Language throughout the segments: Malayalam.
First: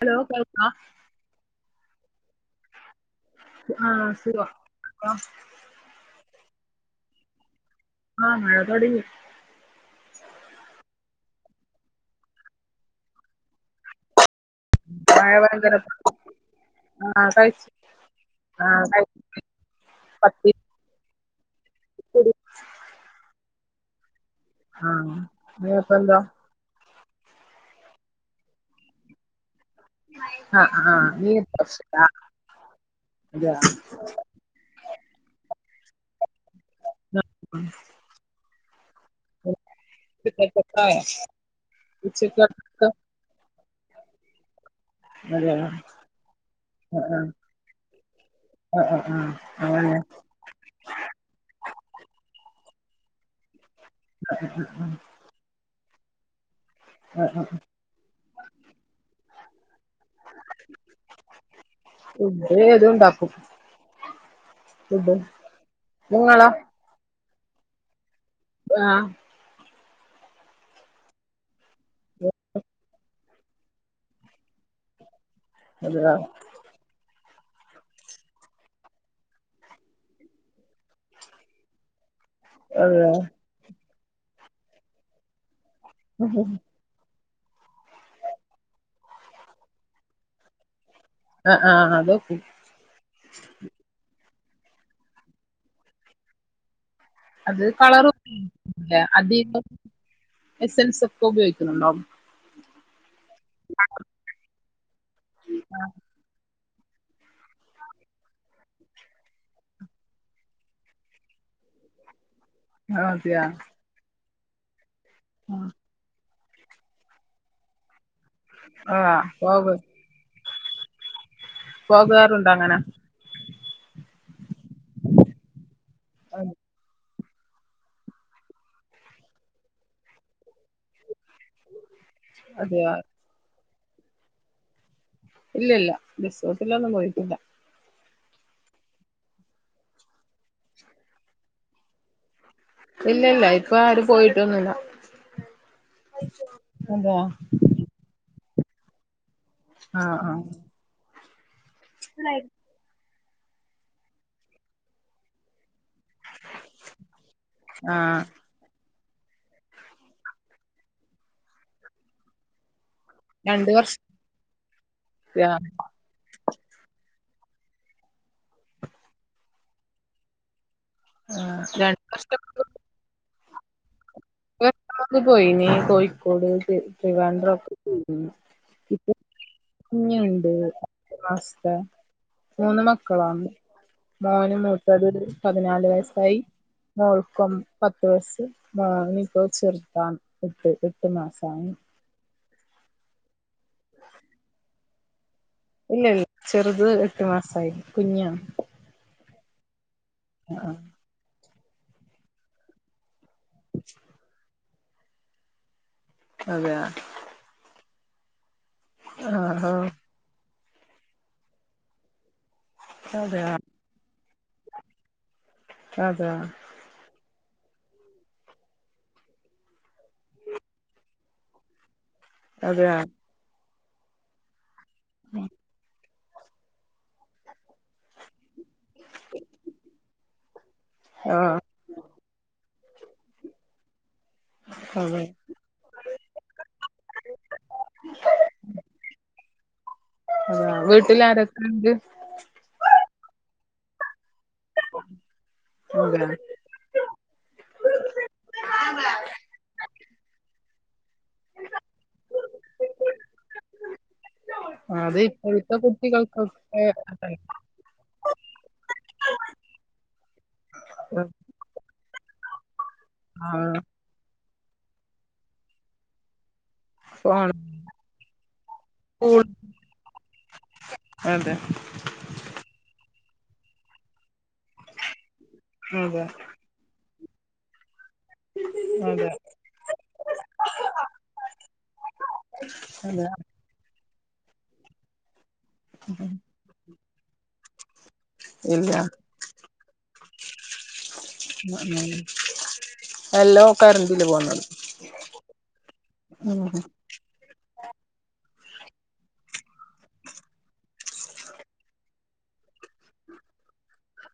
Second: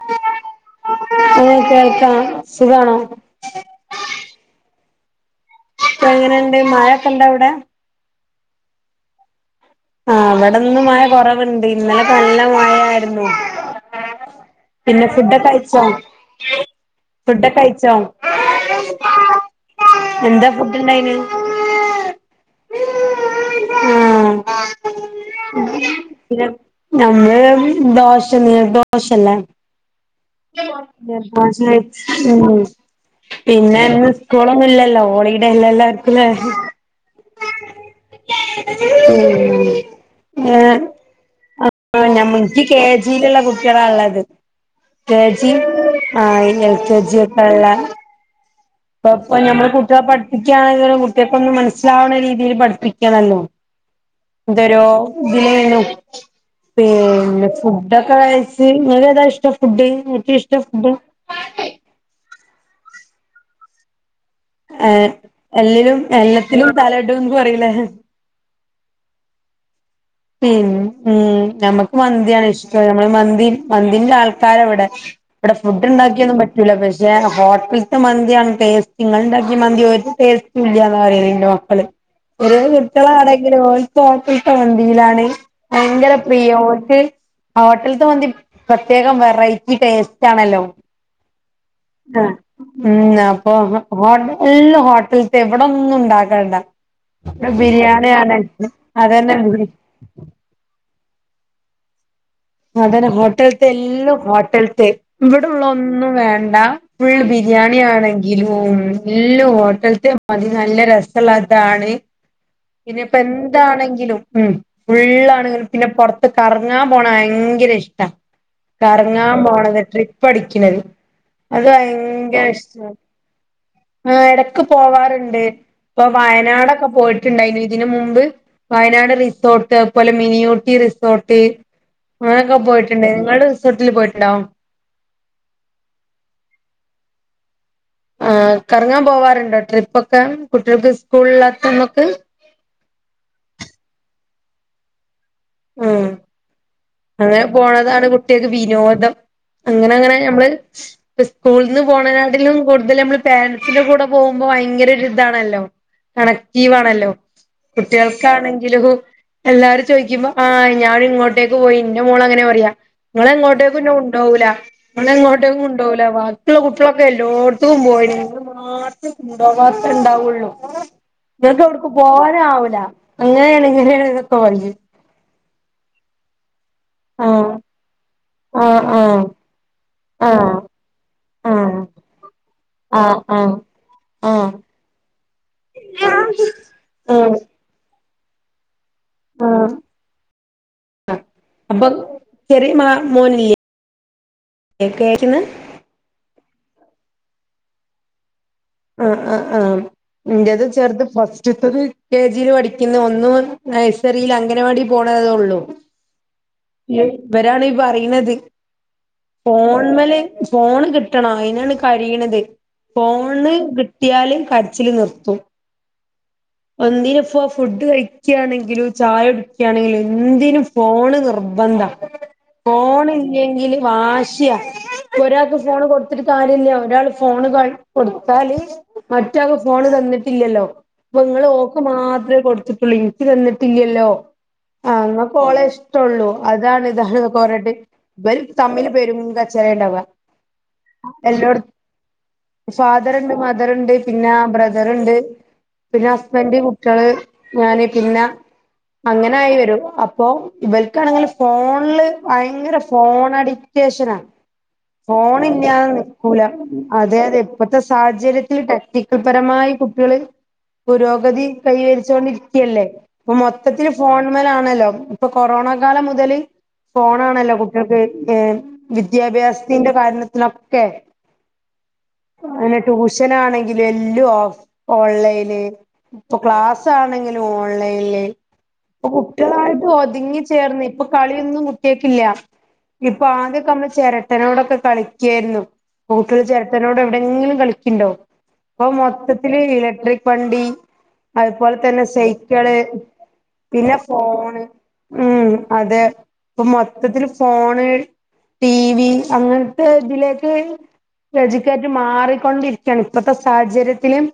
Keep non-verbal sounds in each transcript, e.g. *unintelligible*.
അലോ കേൾക്ക. ഉം കേൾക്കാ സുഖാണോ? ആഹ് സുഖം. *unintelligible* ഇപ്പൊ എങ്ങനെണ്ട് മഴൊക്കെണ്ടാ അവിടെ? ആഹ് മഴ തൊടങ്ങി ആഹ് ഇവടന്ന് മഴ കൊറവ്ണ്ട് ഇന്നലൊക്കെ നല്ല മഴയായിരുന്നു. പിന്നെ ഫുഡൊക്കഴിച്ചോ? ആഹ് കഴിച്ച് ആ കഴി എന്താ ഫുഡ് ഇണ്ടായിന്. കൂടി ആഹ് ആ നീയിപ്പ എന്തോ പിന്നെ നമ്മള് ദോശൺ ദോശല്ലേ. ആ ആ നീ മനസ്സിലായി ഉച്ചക്കത്തെ ഉം അതെയോ പിന്നെന്ന് സ്കൂളൊന്നുംല്ലല്ലോ ഓളിടെല്ല എല്ലാവർക്കുലേ *unintelligible* *unintelligible* *unintelligible* ആ ഞാൻ മുൻ കെ ഉച്ചക്കത്തെ ജിയിലുള്ള കുട്ടികളാള്ളത് കെ ജി അതെ. ആ ആ എൽകെജി ആ ഒക്കെള്ള ആ പ്പപ്പ ഞമ്മള് അങ്ങനെ കുട്ട്യേളെ ആ പട് ക്കാണെങ്കിലും കുട്ട്യേക്കൊന്ന് മനസ്സിലാവന്ന രീതിയിൽ പഠിപ്പിക്കണല്ലോ ന്തരോ *unintelligible* ആ അങ്ങനെ. പിന്നെ ഫുഡൊക്കെ കഴച്ച്. ങ്ങക്കേതാ ഇഷ്ടം ഫുഡ് ഇഷ്ട ഫുഡ്. ഫുഡ് ഏതുണ്ടാക്കും. ഏ എല്ലും നിങ്ങളോ എല്ലാത്തിലും തലടും പറയിലേ? *unintelligible* പിന്നെ ഉം നമ്മക്ക് മന്തിയാണ് ഇഷ്ടം നമ്മള് മന്തി മന്തിന്റെ ആൾക്കാര ഇവിടെ വടെ അതെയോ ഫുഡ്ണ്ടാക്കിയന്നും പ പക്ഷെ ഹോട്ടൽത്തെ മന്തിയാണ് ടേസ്റ്റ് ങ്ങള് ണ്ടാക്കിയ മന്തി ഒര് ടേസ്റ്റുല്ല പറയ്ണണ്ട് മക്കള് ഒരു അതെയോ കട്ട്യേളാണെങ്കിലും ഓൽക്ക് ഹോട്ടൽത്തെ മന്തിയിലാണ് ഭയങ്കര പ്രിയ ഓട്ട് ഹോട്ടൽത്തെ മന്തി പ്രത്യേകം വെറൈറ്റി ടേസ്റ്റ് ആണല്ലോ അ ആ ആഹ് അതൊക്കും. ഉം അപ്പൊ ഹോ എല്ല ഹോട്ടല്ത്തെവിടൊന്നുണ്ടാക്കണ്ട അത് ബിരിയാണിയാണ് അതന്നെണ്ട് എസൻസൊക്കെ ഉപയോഗിക്ക്ണ് ണ്ടോ? അതന്നെ ഹോട്ടൽത്തെല്ലും ഹോട്ടൽത്തെ ഇവിടെള്ളന്നും വേണ്ട. ഫുൾ ബിരിയാണി ആണെങ്കിലും എല്ലാം ഹോട്ടലത്തെ മതി നല്ല രസള്ളതാണ് *inaudible* പിന്നെ അതെയ ഇപ്പന്തെണെങ്കിലും ഉ ഫള്ളാണെങ്കിലും പിന്നെ പുറത്ത് കറങ്ങാൻ പോണ ഭയങ്കര ഇഷ്ട ആഹ് കറങ്ങാൻ പോക പോണത് ട്രിപ്പ് അടിക്കുന്നത് അത് ഭയങ്കര പോകാറുണ്ട് അങ്ങനെ ഇഷ്ടണ് ആഹ് എടക്ക് പോവാറുണ്ട് പ്പൊ വയനാടൊക്കെ പോയിട്ടുണ്ടായിന ഇതിന് മുമ്പ് വയനാട് റിസോട്ട് പോലെ മിനിയൂട്ടി റിസോട്ട് അങ്ങനൊക്കെ അതെയ പോയിട്ടുണ്ട് നിങ്ങള് റിസോട്ടില് പോയിട്ട്ണ്ടോ ഇല്ലില്ല റിസോട്ടിലൊന്നും പോയിട്ട്ല്ല ആ കറങ്ങാൻ പോവാറുണ്ടോ ട്രിപ്പൊക്കെ കുട്ടികൾക്ക് സ്കൂളിലാത്തന്നൊക്ക് ഇല്ലില്ല ഇപ്പൊ ആര് പോയിട്ടൊന്നുല്ല ആ അതെ അങ്ങനെ പോണതാണ് കുട്ട്യേക്ക് വിനോദം അങ്ങനങ്ങനെ ആഹ് ആഹ് നമ്മള് സ്കൂളിന്ന് പോകാനാണെകിലും കൂടുതൽ നമ്മള് പേരൻസിന്റെ കൂടെ പോകുമ്പോ ഭയങ്കരൊര്താണല്ലോ കണക്റ്റീവാണല്ലോ ആഹ് കുട്ട്യേൾക്കാണെങ്കിലും എല്ലാരും ചോയ്ക്കുമ്പോ ആ ഞാൻ ഇങ്ങോട്ടേക്ക് പോയി ന്റെ മോളങ്ങനെ പറയാ ങ്ങൾ രണ്ട് എങ്ങോട്ടേക്കും ഇന്നെ വർഷം കൊണ്ടോവുല ഇങ്ങൾ എങ്ങോട്ടേക്കും കുണ്ടോവൂല വാ കുള്ള കുട്ടികളൊക്കെ എല്ലോട്ത്തും പോയി നിങ്ങൾ മാത്രം കുണ്ടാകാത്ത ഉണ്ടാവുള്ളു നിങ്ങക്ക് ആഹ് എട്ക്കും രണ്ട് വർഷം പോവാനും ആവുല അങ്ങനെണ് ഇങ്ങനെണ് *unintelligible* പോയിനി കോഴിക്കോട് ആഹ് ട്രിവാൻഡ്രം ഒക്കെ ആഹ് ഇപ്പൊ ആഹ് ആഹ് ആഹ് *unintelligible* മൂന്ന് ആഹ് മക്കളാണ് ആഹ് ആഹ് മോനും മൂ ത് പതിനാല് ഉം വയസ്സായി മോൾക്കം പത്ത് വയസ്സ് മാമി *unintelligible* ആഹ് ചേർതാണ് വിട്ട് എട്ട് മാസായി ചെറി മാ മോനില്ലെ *unintelligible* ഇല്ലല്ല ചെറുത് എട്ട് മാസായി കുഞ്ഞി ആണ് ആഹ് ആഹ് ആഹ് എന്റെത് ആഹ് ചെറ്ത് ഫസ്റ്റ്ത്തത് കെ ജിൽ പഠിക്കുന്ന ഒന്ന് നൈസറിയിൽ അംഗനവാടി പോണതേ ഉള്ളൂ അതെ ഇവരാണ് ഈ പറയുന്നത് ആഹ് ആഹ് ഫോൺമല് ഫോൺ കിട്ടണ അയ്നാണ് കരയണത് അതെയാ ഫോണ് കിട്ടിയാൽ കരച്ചില് നിർത്തും അതെയാ എന്തിന്പ്പോ ഫുഡ് കഴിക്കാണെങ്കിലും ചായ കുടിക്കാണെങ്കിലും എന്തിനും ഫോണ് നിർബ ബന്ധ അതെയാ ഫോണില്ലെങ്കില് വാശിയാ. ഒരാക്ക് ഫോ ഫോണ്കൊടുത്തിട്ട് കാര്യല്ല ഒരാൾ ഫോണ് കയ്യി കൊടുത്താല് മറ്റാക്ക് ഫോണ് തന്നിട്ടില്ലല്ലോ അപ്പ നിങ്ങള് ഓ ആഹ് ക്ക്മാത്രേ കൊടുത്തിട്ടുള്ളൂ എനിക്ക് തന്നിട്ടില്ലല്ലോ ആഹ് അതെ അങ്ങക്ക് ഓളെ ഇഷ്ടൊള്ളൂ. അതാണ് ഇതാണ് ക്ക പറഞ്ഞിട്ട് ഇവര് തമ്മിൽ പേരും കച്ചറ ഉണ്ടവാ ആഹ് വീട്ടിൽ ആരൊക്കെണ്ട് ഫാദറ്ണ്ട് മദറ്ണ്ട് പിന്നാ ബ്രദറ്ണ്ട് പിന്നാ അതെയാ ഹസ്ബന്റ് കു കുട്ടികള് ഞാന് പിന്നാ അങ്ങനായി വരും അപ്പോ ഇവർക്കാണെങ്കി ഫോൺല് ഭയങ്കര ഫോൺ അഡിക്റ്റേഷനാ അത് ഫോണ ഇല്ല ഇപ്പോഴത്തെ നിക്കൂല കുട്ടികൾക്കൊക്കെ അതെ അതന്നെ അതെ ഇപ്പത്തെ സാഹചര്യത്തിൽ ടെക്നിക്കൽ പരമായി കുട്ടികള് പുരോഗതി കൈവരിച്ചോണ്ടിരിക്കയല്ലേ ഇപ്പൊ ആഹ് മൊത്തത്തില് ഫോൺമലാണല്ലോ ഇപ്പൊ കൊറോണ കാലം മുതല് ഫോൺ ഫോണാണല്ലോ കുട്ടിക്ക് ഏഹ് സ്കൂൾ വിദ്യാഭ്യാസത്തിന്റെ കാരണത്തിനൊക്കെ അതെ *unintelligible* അങ്ങനെ ട്യൂഷനാണെങ്കിലേ ല്ലും ഓഫ് ഓൺലൈൻല് അതെ ഇപ്പൊ ക്ലാസ് ണെങ്കിലും ഓൺലൈ അതെ കുട്ടികളായിട്ട് ഒതുങ്ങി ചേർന്നി ഒന്നും കുട്ടിയക്കില്ല ഇപ്പൊ അതെ ആദ്യക്കെ നമ്മള് ചിരട്ടനോടൊക്കെ കളിക്കായിരുന്നു *unintelligible* എവിടെങ്കിലും കളിക്കണ്ടവും ഇപ്പൊ ഇല്ല മൊത്തത്തില് ഇലക്ട്രിക് വണ്ടി അതുപോലെ തന്നെ ഉം സൈക്കിള് എല്ലോ പിന്നെ കറണ്ടില് പോന്നത് ഫോണ് ഉമ് അതെ ഇപ്പൊ ഉം മ മൊത്തത്തില് ഫോണ് ടി വി അങ്ങനത്തെ ഇതിലേക്ക് എഡ്യൂക്കേറ്റ് മാറിക്കൊണ്ടിരിയാണ് ഇപ്പോഴത്തെ സാഹചര്യത്തിലും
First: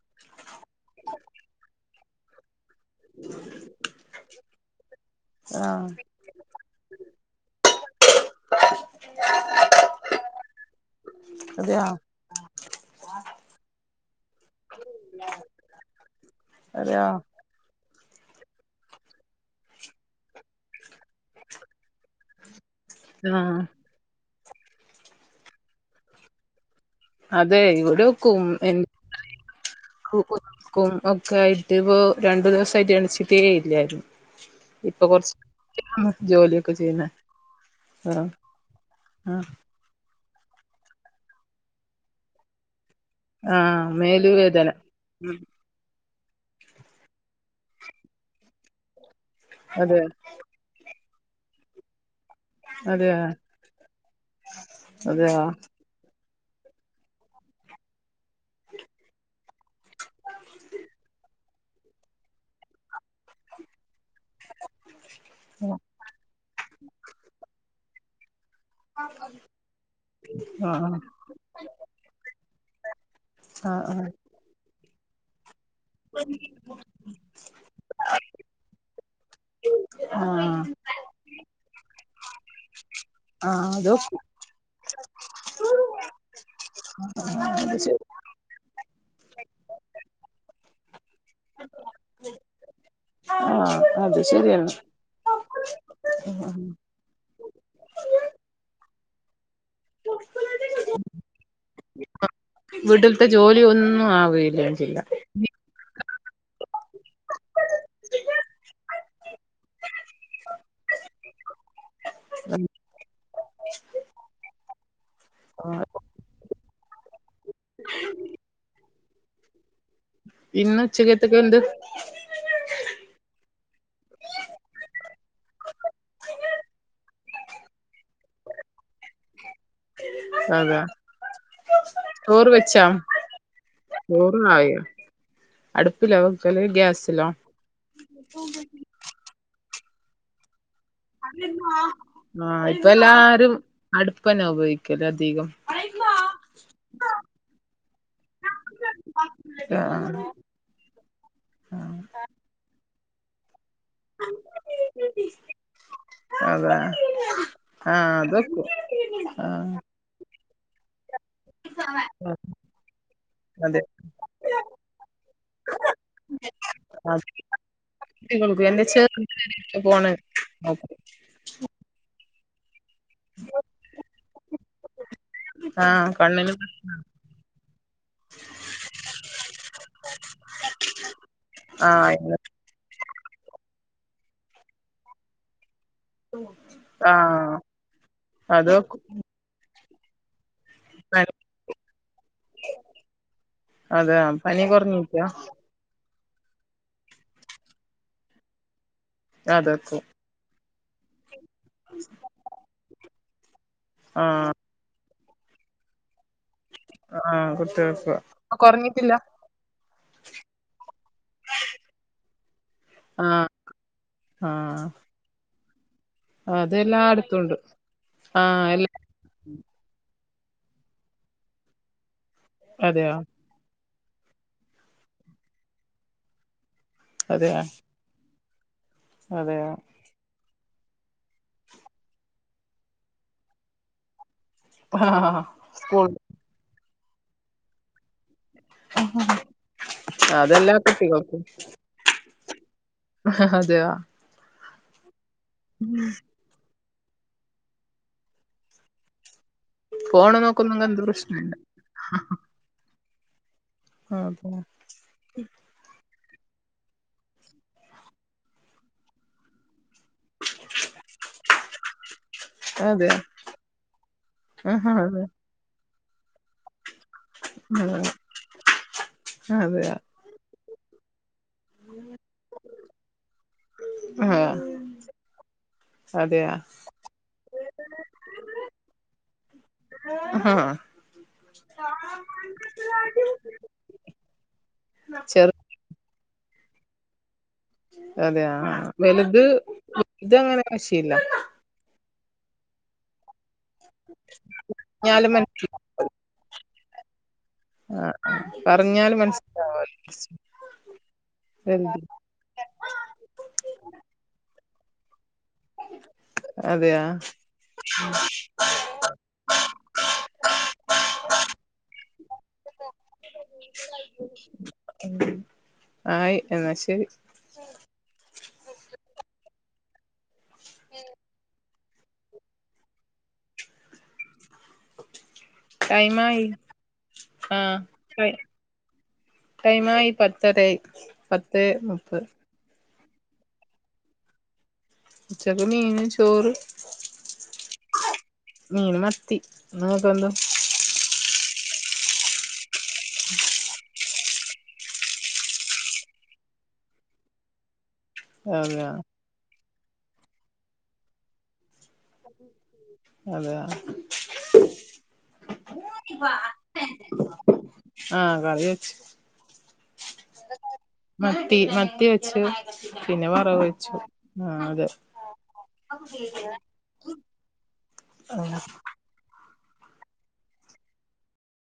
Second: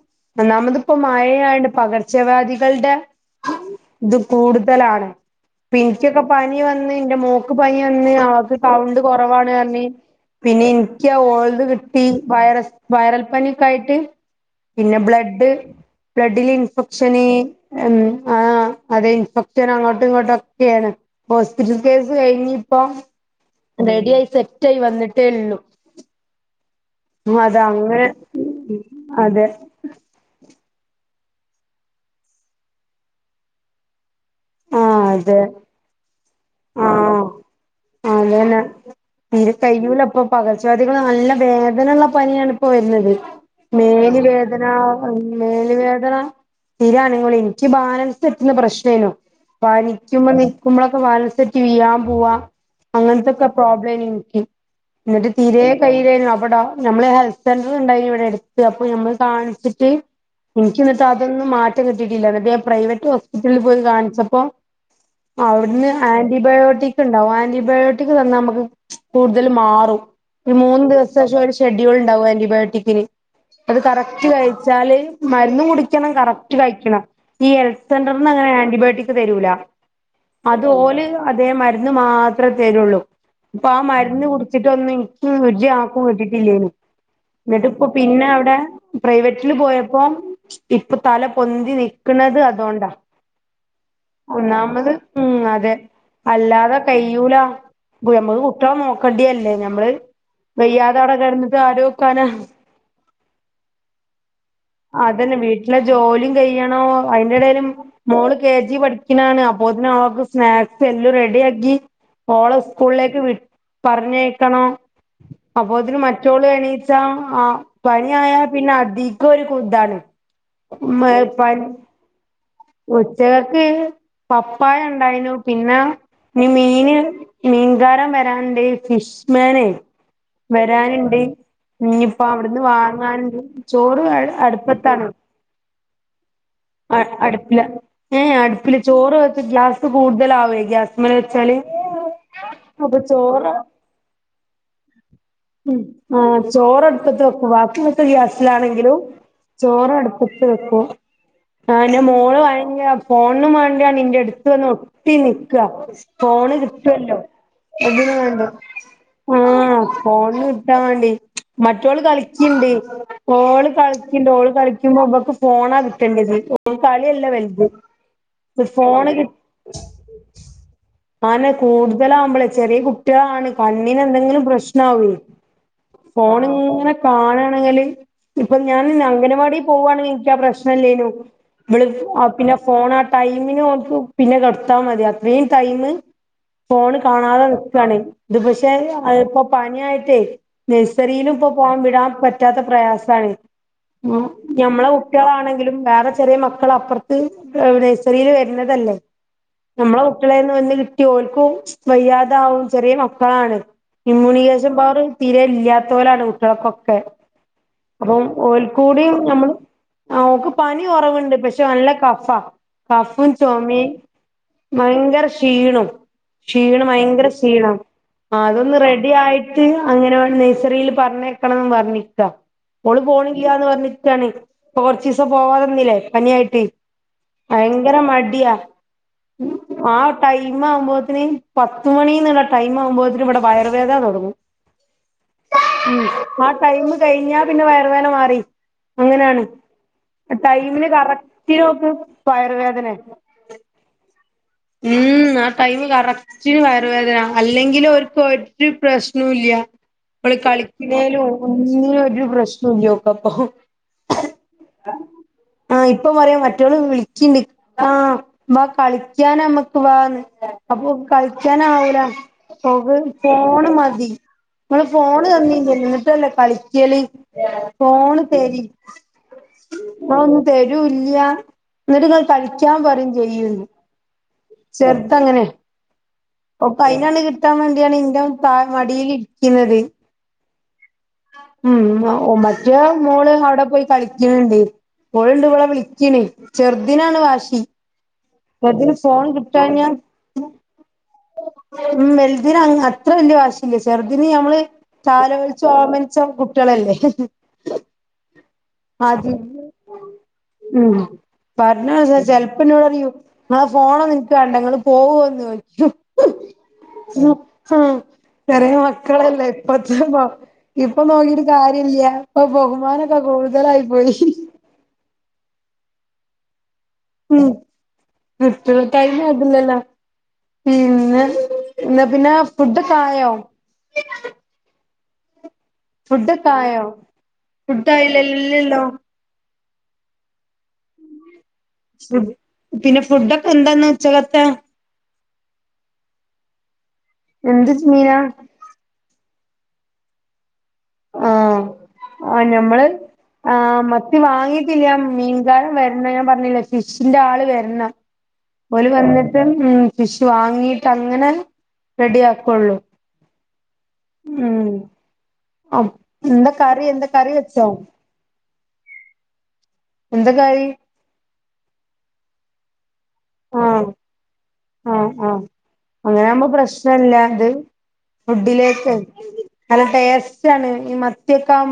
ഒന്നാമത്പ്പ മയേയോണ്ട് പകർ ച്ച വ്യാദികൾടെ ഇത് കൂടുതലാണ് പി ആഹ് പനി വന്ന് ന്റെ മോക്ക് പനി വന്ന് അവക്ക് കൗണ്ട് കുറവാണ് പറഞ് പിന്നെ എനിക്ക് ഓൾത് അതെയോ കിട്ടി വൈറസ് വൈറൽ പനീക്കെ ആയിട്ട്. പിന്നെ ബ്ലഡ് ബ്ലഡില് അതെയോ ഇൻഫെക്ഷന് *unintelligible* ഉം ആഹ് അതെ കൊർചേരം അങ്ങോട്ടും ഇങ്ങോട്ടുമൊക് യണ് ഹോസ്പിറ്റൽ കേസ് കഴിഞ്ഞ ഇപ്പ ആഹ് റെഡി ആയി സ *unintelligible* വന്നിട്ടേ എള്ളൂ അതെ അതങ്ങനെ ഇവിടെ കും എൻക്കു അതെ *unintelligible* ഒക്കെ ആയിട്ട് ഇപ്പൊ രണ്ടു ദിവസായിട്ട് എണച്ചിട്ടേയില്ലാരും ആ ഇപ്പൊ അതെ കൊറച്ച്--ട്ടാ ജോലിയൊക്കെ ചെയ്യുന്നെ ആഹ് അങ്ങനെ ഇ ആഹ് കയ്യൂലപ്പം പകർച്ചവാദികൾ നല്ല വേദന ഉള്ള പനിയാണ് ഇപ്പോ വരുന്നത് മേല് വേദന ഉം പിന്നെ വേദന തീരാണ് എനിക്ക് ബാലൻസ് തെറ്റുന്ന പ്രശ്നേനു അതെ പനിക്കുമ്പോ നിക്കുമ്പോളൊക്കെ ബാലൻസ് തെറ്റി വീഴാൻ പോവാ അതെയോ അങ്ങനത്തെക്കെ പ്രോബ്ലംന് എനിക്ക് എന്നിട്ട് അതെയോ തീരെ കയ്യിലെയ്‌നു അവുടാ നമ്മള് ഹെൽത്ത് സെന്റർ ഉണ്ടായി ഇവിടെ അടുത്ത് അപ്പൊ നമ്മള് കാണിച്ചിട്ട് ഇൻക്കിന്നിട്ട് അതൊന്നും മാറ്റം കിട്ടിട്ടില്ല ന്നിട്ട് ഞാ പ്രൈവറ്റ് ഹോസ്പിറ്റലിൽ പോയി കാണി ച്ചപ്പോ അവിടുന്ന് ആന്റിബയോട്ടിക്കുണ്ടാവും ആന്റിബയോട്ടിക് തന്നാ മ്മക്ക് കൂടുതൽ മാറും ഈ മൂന്നു ആഹ് ദിവസത്തെ ഷെ ഷെഡ്യൂളുണ്ടാവും ആന്റിബയോട്ടിക്കിന്. അത് ആഹ് ആഹ് കറക്റ്റ് കഴി ച്ചാൽ മരുന്ന് കുടിക്കണം കറക്റ്റ് കഴിക്കണം ഈ ഹെൽത്ത് സെന്റർന്നങ്ങനെ ആന്റിബയോട്ടിക് രൂല അത് ഓല് അതേ മരുന്ന് മാത്രേ തരുള്ളൂ. പ്പ ആഹ് ആ അതൊക്കും മരുന്ന് കുടിച്ചിട്ടൊന്നു ഇൻക്ക് വല്ല്യാകോ കിട്ടിട്ടില്ലേയ്നു. അത് ഇന്നിട്ട്പ്പൊ ശരി പിന്നവ്ടാ പ്രൈവറ്റില് പോയപ്പം ഇപ്പൊ തല പൊന്തി നിക്ക്ണത് അതോണ്ടാ. ആഹ് അത് ശരിയാണ് ഒന്നാമത് ഉം അതെ അല്ലാതെ കയ്യൂല ഗു മ്മക്ക് കുട്ട്യോളാ നോക്കണ്ടിയല്ലേ ഞ മ്മള് വെയ്യാതവ്ടെ കെട്ന്നിട്ട് ആരോക്കാന. വീട്ടിൽത്തെ ജോലിയൊന്നും ആവയില്ലേ? അതന്നെ വീട്ടിലെ ജോലിം കയ്യണോ അയിന്റെടയില് മോള് കെ ജി പഠി ക്കിനാണ് അപ്പോത്തിനോക്ക് സ്നാക്സെല്ല റെഡിയാക്കി ഓളെ സ്കൂളേക്ക് വി പറഞ്ഞയക്കണോ ആ അപ്പൊത്തിന് മറ്റ് റ്റോള് എണീച്ച ആ പനിയായാ പിന്നെ അധിഗൊരു കു താണ്. ഇന്ന് മെ ഉച്ചക്കത്തൊക്കെ പൻ എന്ത് ഉച്ചകക്ക് പപ്പായ ഉണ്ടയിനു പിന്നെ ഇനി മീന് മീൻകാരൻ വരാനൊണ്ടെ ഫിഷ്മാനെ. അതാ വരാനിണ്ട്. ഇഞ്ഞ്പ്പോ ചോറ് അവ്ടുന്ന് വെച്ചാ വാങ്ങാന് ചോറ് അടുപ്പത്താണ്. അടുപ്പിലാ വെക്കല് ഗ്യാ ആഹ് അടുപ്പില ഏ ഏ അടുപ്പില് ചോറ് വെച്ച ഗ്യാസ് കൂടുതലാവേ ഗ്യാസ് ആഹ് ഇപ്പല്ലാരും ചോറ് അടുപ്പന്നെ ഉപയോഗിക്കൽ അധികം. ഉം ആഹ് ചോറടുപ്പത്ത് വെക്കു വാക്കി മൊത്തം ഗ്യാസിലാണെങ്കിലും ചോറടുപ്പ് ത്ത് വെക്കും ആഹ് ഇൻ്റെ മോള് വയങ്കര ഫോണുനുമാ *unintelligible* ഇൻ്റെടുത്ത് വന്ന് ഒട്ടി നിക്ക ഫോണ് അതാ കിട്ടുവല്ലോ. ഇതിനു ആഹ് വേണ്ട അതൊക്കെ ആഹ് ഫോണ് ട്ടാൻ വേണ്ടി. മറ്റോള് കളിക്കിണ്ട്. ഓള് അതെ കളിക്ക്ണ്ട് ഓള് കളിക്കുമ്പോ ഇവക്ക് ഫോണാ കിട്ടണ്ടത്. ഓ കളിയല്ല വെല്ത് ഈ കുട്ടികൾക്ക് എന്റെ ഫോണ് കിട്ട് ചെറുതിന് ഫോണ് ആനെ കൂടുതലാവുമ്പളെ ചെറിയ കുട്ട്യാളാണ് കണ്ണിനെന്തെങ്കിലും പ്രശ്നാവേ. ആഹ് കണ്ണിന് ഫോണ്ങ്ങനെ കാണാണെങ്കില് ഇപ്പൊ ഞാൻ ഇന് അംഗനവാടി പോവാണെങ്കി ഇൻക്കാ പ്രശ്നല്ലെയ്നു. ഇവ്ള് ആഹ് പിന്നെ ഫോൺ ആ ടൈമിനോൽക്ക് പിന്നെ കെടുത്താ മതി അത്രയും ടൈമ് ഫോണ് കാണാതെ ആഹ് നിക്കാണ് ഇത് അത് പക്ഷെ വെക്കും അഹ് ഇപ്പോ പനിയായിട്ടേ നഴ്സറീലും ഇപ്പ പോആൻ വിടാൻ പറ്റാത്ത പ്രയാസാണ്. അതാ ഉം പനി ഞമ്മളെ കൊറഞ്ഞില്ല കുട്ട്യാളാണെങ്കിലും വേറെ ചെറിയ മക്കളപ്പർത്ത് ഏഹ് നഴസറീൽ വര്ണതല്ലേ നമ്മള അതെക്കും മ്മളേന്ന് ഒന്ന് കിട്ടിയ ഓൽക്കും വയ്യാതാവു ചെറിയ മക്കളാണ്. ആഹ് ഇമ്മുണിയേ റ്റെപാറും തീരെ ഇല്ലാത്തോലാണ് ഉ ട്ട്യാൾക്കൊക്കെ ആഹ് കുട്ടികൾക്ക് അപ്പൊം ഓല്കൂടി കൊറഞ്ഞിട്ടില്ല നമ്മൾ ആഹ് ഓക്ക് പനി ക്കുറവുണ്ട് പക്ഷെ നല്ല കഫാ. കഫും, ആഹ് ചൊമേം ആഹ് ഭയങ്കര ക്ഷീണം ക്ഷീണം ഭയങ്കര അതെല്ലായിടത്തുണ്ട് ക്ഷീണം ആഹ് അതൊന്ന് എല്ലാ റെഡിയായി ട്ട് അങ്ങനെ ഓ നഴ്സറിൽ പറഞ്ഞയക്കണം ന്ന് പറഞ്ഞിട്ട് നിക്കാ ഓള് അതെയോ പോണി ല്ലാന്ന് പറഞ്ഞിക്കാണ് പ്പോ കൊർച്ചീസം പോകാതിന്നീന്നില്ലേ പനിയായിട്ട്. അതെയോ ഭയങ്കര മടിയാ അതെയോ ആഹ് ടൈമാകുബോത്തിന് പത്ത് മണി ന്നുള ടൈമാകുംബോത്തിന് ഇവിടെ വയറുവേദന തുടങ്ങും അ ഹാ ഹാ ഹാ സ്കൂൾണ്ട്. ആഹ് ടൈം കഴിഞ്ഞാ പിന്നെ വയർ വേദന മാറി അങ്ങനാണ് അതെല്ലാ ടൈമിന് കുട്ടികൾക്കും കറക്റ്റ്നോക്ക് വയർവേദന വരും ഹ ഹ അതെയോ ഉം ആ ടൈമ് കറക് ച്ചിരി വയറുവേദന അല്ലെങ്കിൽ ഓർക്ക് ഒരു പ്രശ്നുംല്ലാ ഓള് ഫോണ് നോക്കുന്നെങ്കി എന്ത് കളിക്ക്ണേൽ പ്രശ്നല്ല ഒന്നും ഒരു പ്രശ്നല്ലാ ഓക്കപ്പം ആ *unintelligible* ആഹ് ഇപ്പം പറയാ മറ്റോള് വിളിക്കിണ്ട് ആ വാ കളിക്കൻ നമ്മക്ക് വാന്ന് അപ്പൊ കളിക്കാനാവൂല ഓക്ക് അതെ ഫോണ് മതി. ഒള് ആഹ് അതെ ഫോണ് തന്നീന്നല്ലോ ന്നിട്ടല്ലേ കളിക്കല്. ഹലോ *unintelligible* ഫോണ് ആ അതെയാ അഒന്നും തരൂല്ല എന്നിട്ടങ്ങൾ കളിക്കാൻ പറയും ചെയ്യൂ ആ *unintelligible* ചെർതങ്ങനെ ഒ ഐനാണ് കിട്ടാൻ വേണ്ടിയാണ് ഇന്റെ ത മടിയിൽ ഇരിക്കിണത് ആഹ് അഹ ഉം മറ്റേ മോള് അവിടെ പോയി കളിക്കിണണ്ട് ചെറു ഓള്ണ്ടവിടെ വിളിക്കണേ ചെറുദിനാണ് വാശി അതെയാ ചെറുതിന് ഫോൺ വലുത് കിട്ടാഞ്ഞാ ത് അങ്ങനെ വാശിയില്ല ഉം വൽതിന് അങ്ങന അത്ര വല്യ വാശി ചെറുദിന് നമ്മള് താലോൽച ഓമൻച്ച കുട്ടെളല്ലേ പറഞ്ഞാലും മനസ്സിലാവുല്ലാ ഉം പറഞ്ഞാചെ ചെൽപ്പനോട്റിയും ഫോണൊന്നുംൻക്ക് മാണ്ട ഇങ്ങള് പോവോന്ന് ചോയ്ക്കും അതെയാ *unintelligible* ചെറേ മക്കളല്ലേ ഇപ്പച്ച ണ്ടാ ഇപ്പൊ നോക്കിട്ട് കാര്യല്ല ഇപ്പൊ ബഹുമാനൊക്കെ കൂടുതലായി പോയി ഹി ആയി ന്നാശരി *unintelligible* തില്ലല്ലോ ഇന്ന് എന്നാ പിന്നെ ഫുഡ്ഡൊക്കെആയോ ടൈം. ആയി ആയോ ആ ഫുഡായില്ലല്ലോ. ഫുഡ് *unintelligible* ആയില്ലല്ലല്ലോ ടൈം ആയി പത്തര ആയി പത്ത് മുപ്പത് ഫുഡ് പിന്നെ ഫുഡൊക്കെ എന്താന്ന് ഉച്ചകത്തെ ഉച്ചക്ക് മീന് ചോറ് എന്ത് ജ മീനാ മീൻ മത്തി ഇങ്ങക്കന്തോ ആഹ് ആഹ് ഞമ്മള് ആ *inaudible* മത്തി വാങ്ങീട്ടില്ല മീൻകാരൻ വരണേ ഞാൻ പറഞ്ഞില്ല ഫിഷിന്റെ ആള് വരണം. അതെയ ഓല് വന്നിട്ട് ഉം ഫിഷ് വാങ്ങിയിട്ട് അങ്ങനെ റെഡി ആക്കുള്ളൂ അതെയാ ഉം എന്താ കറി എന്താ കറി വെച്ചോ ആ കറി വെച്ച്. എന്താ കറി? മത്തി മത്തി വെച്ചു പിന്നെ വറവ് വെച്ചു ആ അതെ. അങ്ങനെ ആകുമ്പോ പ്രശ്നല്ലത് ഫുഡിലേക്ക് നല്ല ടേസ്റ്റാണ് ഈ മത്തിയൊക്ക ആകു